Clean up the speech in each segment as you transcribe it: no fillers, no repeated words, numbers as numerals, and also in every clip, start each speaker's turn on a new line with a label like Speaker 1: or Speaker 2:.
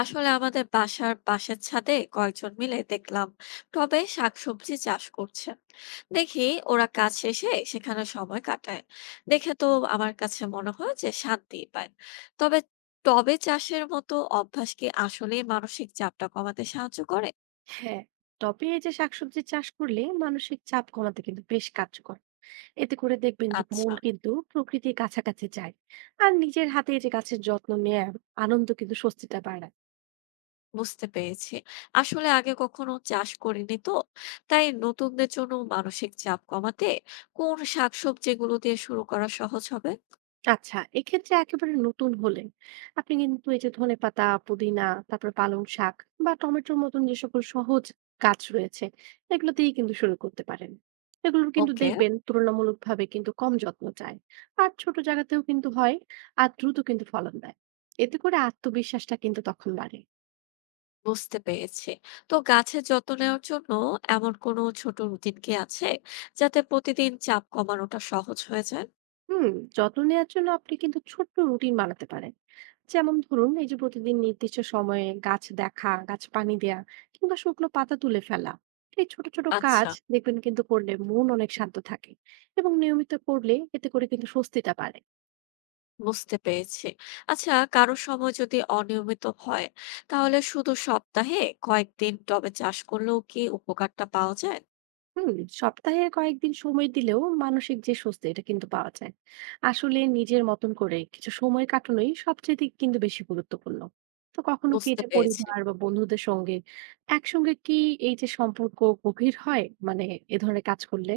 Speaker 1: আসলে আমাদের বাসার পাশের ছাদে কয়েকজন মিলে দেখলাম তবে শাকসবজি চাষ করছেন। দেখি ওরা কাজ শেষে সেখানে সময় কাটায়, দেখে তো আমার কাছে মনে হয় যে শান্তি পায়। তবে টবে চাষের মতো অভ্যাস কি আসলে মানসিক চাপটা কমাতে সাহায্য করে?
Speaker 2: হ্যাঁ, টবে এই যে শাকসবজি চাষ করলে মানসিক চাপ কমাতে কিন্তু বেশ কার্যকর। এতে করে দেখবেন যে মন
Speaker 1: আচ্ছা,
Speaker 2: কিন্তু প্রকৃতির কাছাকাছি যায়। আর নিজের হাতে এই যে গাছের যত্ন নেওয়ার আনন্দ কিন্তু স্বস্তিটা বাড়ায়।
Speaker 1: বুঝতে পেরেছি। আসলে আগে কখনো চাষ করিনি তো, তাই নতুনদের জন্য মানসিক চাপ কমাতে কোন শাকসবজিগুলো দিয়ে শুরু করা সহজ হবে?
Speaker 2: আচ্ছা, এক্ষেত্রে একেবারে নতুন হলে আপনি কিন্তু এই যে ধনেপাতা, পুদিনা, তারপর পালং শাক বা টমেটোর মতন যে সকল সহজ গাছ রয়েছে, এগুলো দিয়ে কিন্তু শুরু করতে পারেন। এগুলোর কিন্তু
Speaker 1: ওকে,
Speaker 2: দেখবেন তুলনামূলকভাবে কিন্তু কম যত্ন চায়। আর ছোট জায়গাতেও কিন্তু হয়। আর দ্রুত কিন্তু ফলন দেয়। এতে করে আত্মবিশ্বাসটা কিন্তু তখন বাড়ে।
Speaker 1: বুঝতে পেরেছি। তো গাছের যত্ন নেওয়ার জন্য এমন কোনো ছোট রুটিন কি আছে? যাতে প্রতিদিন চাপ কমানোটা সহজ হয়ে যায়?
Speaker 2: হুম যত্ন নেওয়ার জন্য আপনি কিন্তু ছোট্ট রুটিন বানাতে পারেন। যেমন ধরুন, এই যে প্রতিদিন নির্দিষ্ট সময়ে গাছ দেখা, গাছ পানি দেয়া, কিংবা শুকনো পাতা তুলে ফেলা, এই ছোট ছোট কাজ
Speaker 1: আচ্ছা,
Speaker 2: দেখবেন কিন্তু করলে মন অনেক শান্ত থাকে। এবং নিয়মিত করলে এতে করে কিন্তু স্বস্তিটা বাড়ে।
Speaker 1: বুঝতে পেরেছি। আচ্ছা, কারো সময় যদি অনিয়মিত হয়, তাহলে শুধু সপ্তাহে কয়েকদিন টবে চাষ করলেও কি উপকারটা পাওয়া যায়?
Speaker 2: হুম সপ্তাহে কয়েকদিন সময় দিলেও মানসিক যে স্বস্তি এটা কিন্তু পাওয়া যায়। আসলে নিজের মতন করে কিছু সময় কাটানোই সবচেয়ে কিন্তু বেশি গুরুত্বপূর্ণ। তো কখনো কি
Speaker 1: বুঝতে
Speaker 2: এটা
Speaker 1: পেরেছি।
Speaker 2: পরিবার বা বন্ধুদের সঙ্গে একসঙ্গে কি এই যে সম্পর্ক গভীর হয় মানে এ ধরনের কাজ করলে?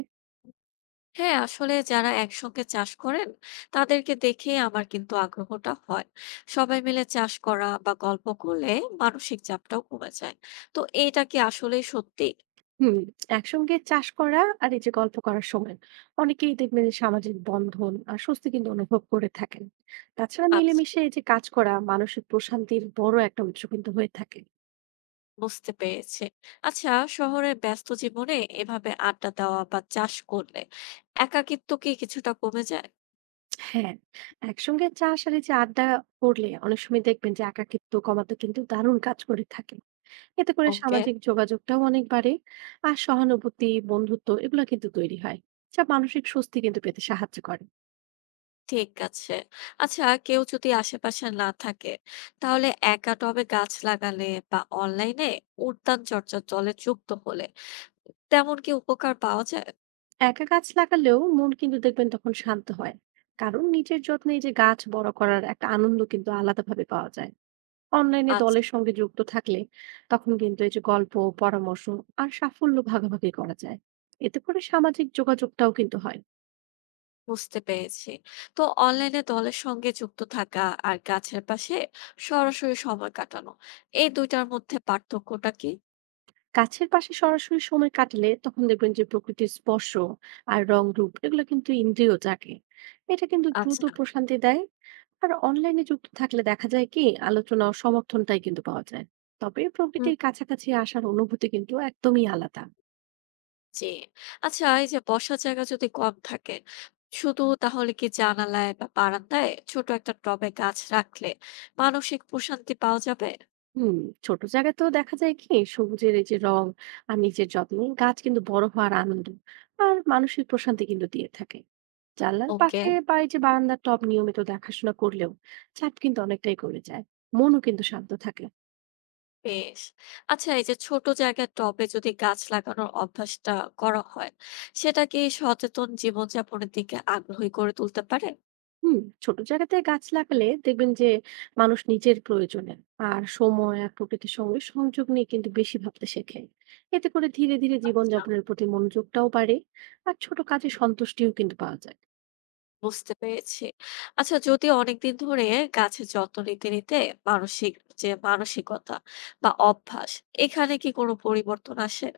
Speaker 1: হ্যাঁ, আসলে যারা একসঙ্গে চাষ করেন তাদেরকে দেখে আমার কিন্তু আগ্রহটা হয়। সবাই মিলে চাষ করা বা গল্প করলে মানসিক চাপটাও কমে যায়। তো এইটা কি আসলেই সত্যি?
Speaker 2: হুম একসঙ্গে চাষ করা আর এই যে গল্প করার সময় অনেকেই দেখবেন যে সামাজিক বন্ধন আর স্বস্তি কিন্তু অনুভব করে থাকেন। তাছাড়া
Speaker 1: আচ্ছা,
Speaker 2: মিলেমিশে এই যে কাজ করা মানসিক প্রশান্তির বড় একটা উৎস কিন্তু হয়ে থাকে।
Speaker 1: বুঝতে পেরেছি। আচ্ছা, শহরের ব্যস্ত জীবনে এভাবে আড্ডা দেওয়া বা চাষ করলে একাকিত্ব কি কিছুটা কমে যায়?
Speaker 2: হ্যাঁ, একসঙ্গে চা আর এই যে আড্ডা করলে অনেক সময় দেখবেন যে একাকিত্ব কমাতে কিন্তু দারুণ কাজ করে থাকে। এতে করে
Speaker 1: ওকে,
Speaker 2: সামাজিক যোগাযোগটাও অনেক বাড়ে। আর সহানুভূতি, বন্ধুত্ব এগুলা কিন্তু তৈরি হয়। যা মানসিক স্বস্তি কিন্তু পেতে সাহায্য করে।
Speaker 1: ঠিক আছে। আচ্ছা, কেউ যদি আশেপাশে না থাকে তাহলে একা টবে গাছ লাগালে বা অনলাইনে উদ্যান চর্চার দলে যুক্ত হলে তেমন কি উপকার পাওয়া যায়?
Speaker 2: একা গাছ লাগালেও মন কিন্তু দেখবেন তখন শান্ত হয়। কারণ নিজের যত্নে এই যে গাছ বড় করার একটা আনন্দ কিন্তু আলাদাভাবে পাওয়া যায়। অনলাইনে
Speaker 1: আচ্ছা,
Speaker 2: দলের সঙ্গে যুক্ত থাকলে তখন কিন্তু এই যে গল্প, পরামর্শ আর সাফল্য ভাগাভাগি করা যায়। এতে করে সামাজিক যোগাযোগটাও কিন্তু হয়।
Speaker 1: বুঝতে পেরেছি। তো অনলাইনে দলের সঙ্গে যুক্ত থাকা আর গাছের পাশে সরাসরি সময় কাটানো, এই ২ টার মধ্যে পার্থক্যটা কি?
Speaker 2: গাছের পাশে সরাসরি সময় কাটালে তখন দেখবেন যে প্রকৃতির স্পর্শ আর রং রূপ এগুলো কিন্তু ইন্দ্রিয় জাগে। এটা কিন্তু দ্রুত
Speaker 1: আচ্ছা,
Speaker 2: প্রশান্তি দেয়। আর অনলাইনে যুক্ত থাকলে দেখা যায় কি আলোচনা ও সমর্থনটাই কিন্তু পাওয়া যায়। তবে
Speaker 1: হুম,
Speaker 2: প্রকৃতির কাছাকাছি আসার অনুভূতি কিন্তু একদমই আলাদা।
Speaker 1: জি। আচ্ছা, এই যে বসার জায়গা যদি কম থাকে, শুধু তাহলে কি জানালায় বা বারান্দায় ছোট একটা টবে গাছ রাখলে মানসিক প্রশান্তি পাওয়া যাবে?
Speaker 2: হুম ছোট জায়গাতেও দেখা যায় কি সবুজের এই যে রং আর নিজের যত্ন গাছ কিন্তু বড় হওয়ার আনন্দ আর মানসিক প্রশান্তি কিন্তু দিয়ে থাকে। জানলার
Speaker 1: ওকে।
Speaker 2: পাশে বা এই যে বারান্দার টব নিয়মিত দেখাশোনা করলেও চাপ কিন্তু অনেকটাই কমে যায়। মনও কিন্তু শান্ত থাকে।
Speaker 1: বেশ। আচ্ছা, এই যে ছোট জায়গার টবে যদি গাছ লাগানোর অভ্যাসটা করা হয়, সেটা কি সচেতন জীবনযাপনের দিকে আগ্রহী করে তুলতে পারে?
Speaker 2: ছোট জায়গাতে গাছ লাগালে দেখবেন যে মানুষ নিজের প্রয়োজনে আর সময় আর প্রকৃতির সঙ্গে সংযোগ নিয়ে কিন্তু বেশি ভাবতে শেখে। এতে করে ধীরে ধীরে
Speaker 1: আচ্ছা,
Speaker 2: জীবনযাপনের প্রতি মনোযোগটাও বাড়ে। আর ছোট কাজে সন্তুষ্টিও কিন্তু পাওয়া যায়।
Speaker 1: বুঝতে পেরেছি। আচ্ছা, যদি অনেকদিন ধরে গাছের যত্ন নিতে নিতে মানসিক মানসিকতা বা অভ্যাস, এখানে কি কোনো পরিবর্তন আসে?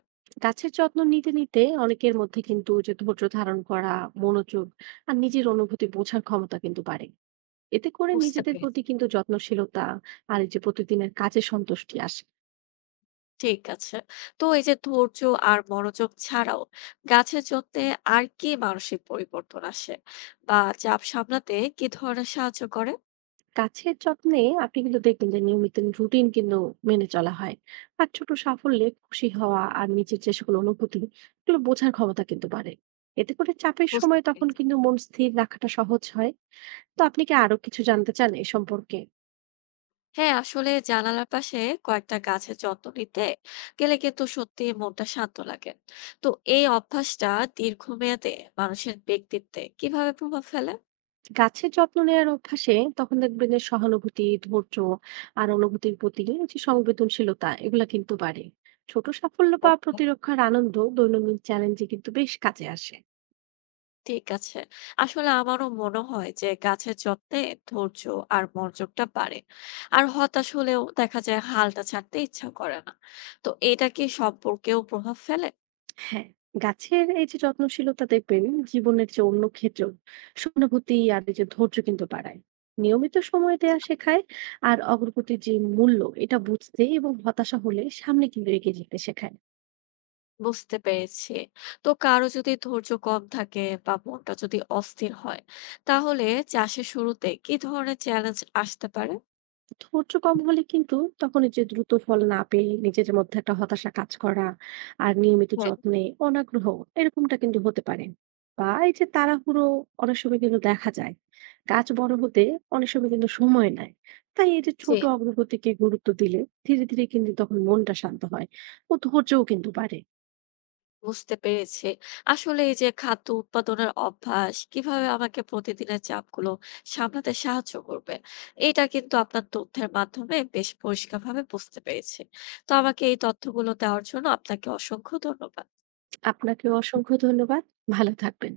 Speaker 2: গাছের যত্ন নিতে নিতে অনেকের মধ্যে কিন্তু যে ধৈর্য ধারণ করা, মনোযোগ আর নিজের অনুভূতি বোঝার ক্ষমতা কিন্তু বাড়ে। এতে করে
Speaker 1: বুঝতে
Speaker 2: নিজেদের প্রতি
Speaker 1: পেরেছি।
Speaker 2: কিন্তু যত্নশীলতা আর এই যে প্রতিদিনের কাজে সন্তুষ্টি আসে।
Speaker 1: ঠিক আছে। তো এই যে ধৈর্য আর মনোযোগ ছাড়াও গাছের যত্নে আর কি মানসিক পরিবর্তন আসে? বা চাপ সামলাতে কি ধরনের সাহায্য করে?
Speaker 2: কাছের যত্নে আপনি কিন্তু দেখবেন যে নিয়মিত রুটিন কিন্তু মেনে চলা হয়। আর ছোট সাফল্যে খুশি হওয়া আর নিজের যে সকল অনুভূতি এগুলো বোঝার ক্ষমতা কিন্তু বাড়ে। এতে করে চাপের
Speaker 1: বুঝতে
Speaker 2: সময় তখন
Speaker 1: পেরেছি।
Speaker 2: কিন্তু মন স্থির রাখাটা সহজ হয়। তো আপনি কি আরো কিছু জানতে চান এ সম্পর্কে?
Speaker 1: হ্যাঁ, আসলে জানালার পাশে কয়েকটা গাছের যত্ন নিতে গেলে কিন্তু সত্যিই মনটা শান্ত লাগে। তো এই অভ্যাসটা দীর্ঘমেয়াদে মানুষের ব্যক্তিত্বে কিভাবে প্রভাব ফেলে?
Speaker 2: গাছের যত্ন নেওয়ার অভ্যাসে তখন দেখবেন যে সহানুভূতি, ধৈর্য আর অনুভূতির প্রতি এই যে সংবেদনশীলতা এগুলা কিন্তু বাড়ে। ছোট সাফল্য বা
Speaker 1: ওকে,
Speaker 2: প্রতিরক্ষার আনন্দ দৈনন্দিন চ্যালেঞ্জে কিন্তু বেশ কাজে আসে।
Speaker 1: ঠিক আছে। আসলে আমারও মনে হয় যে গাছের যত্নে ধৈর্য আর মনোযোগটা বাড়ে। আর হতাশ হলেও দেখা যায় হালটা ছাড়তে ইচ্ছা করে না। তো এটা কি সম্পর্কেও প্রভাব ফেলে?
Speaker 2: হ্যাঁ, গাছের এই যে যত্নশীলতা দেখবেন জীবনের যে অন্য ক্ষেত্র সহানুভূতি আর এই যে ধৈর্য কিন্তু বাড়ায়। নিয়মিত সময় দেয়া শেখায়। আর অগ্রগতির যে মূল্য এটা বুঝতে এবং হতাশা হলে সামনে কিন্তু এগিয়ে যেতে শেখায়।
Speaker 1: বুঝতে পেরেছি। তো কারো যদি ধৈর্য কম থাকে বা মনটা যদি অস্থির হয়, তাহলে চাষের শুরুতে কি ধরনের চ্যালেঞ্জ আসতে পারে?
Speaker 2: ধৈর্য কম হলে কিন্তু তখন এই যে দ্রুত ফল না পেয়ে নিজের মধ্যে একটা হতাশা কাজ করা আর নিয়মিত
Speaker 1: হ্যাঁ।
Speaker 2: যত্নে অনাগ্রহ এরকমটা কিন্তু হতে পারে। বা এই যে তাড়াহুড়ো অনেক সময় কিন্তু দেখা যায়। গাছ বড় হতে অনেক সময় কিন্তু সময় নেয়। তাই এই যে
Speaker 1: জি।
Speaker 2: ছোট অগ্রগতিকে গুরুত্ব দিলে ধীরে ধীরে কিন্তু তখন মনটা শান্ত হয়। ও ধৈর্যও কিন্তু বাড়ে।
Speaker 1: বুঝতে পেরেছি। আসলে এই যে খাদ্য উৎপাদনের অভ্যাস কিভাবে আমাকে প্রতিদিনের চাপগুলো সামলাতে সাহায্য করবে, এটা কিন্তু আপনার তথ্যের মাধ্যমে বেশ পরিষ্কারভাবে বুঝতে পেরেছি। তো আমাকে এই তথ্যগুলো দেওয়ার জন্য আপনাকে অসংখ্য ধন্যবাদ।
Speaker 2: আপনাকেও অসংখ্য ধন্যবাদ। ভালো থাকবেন।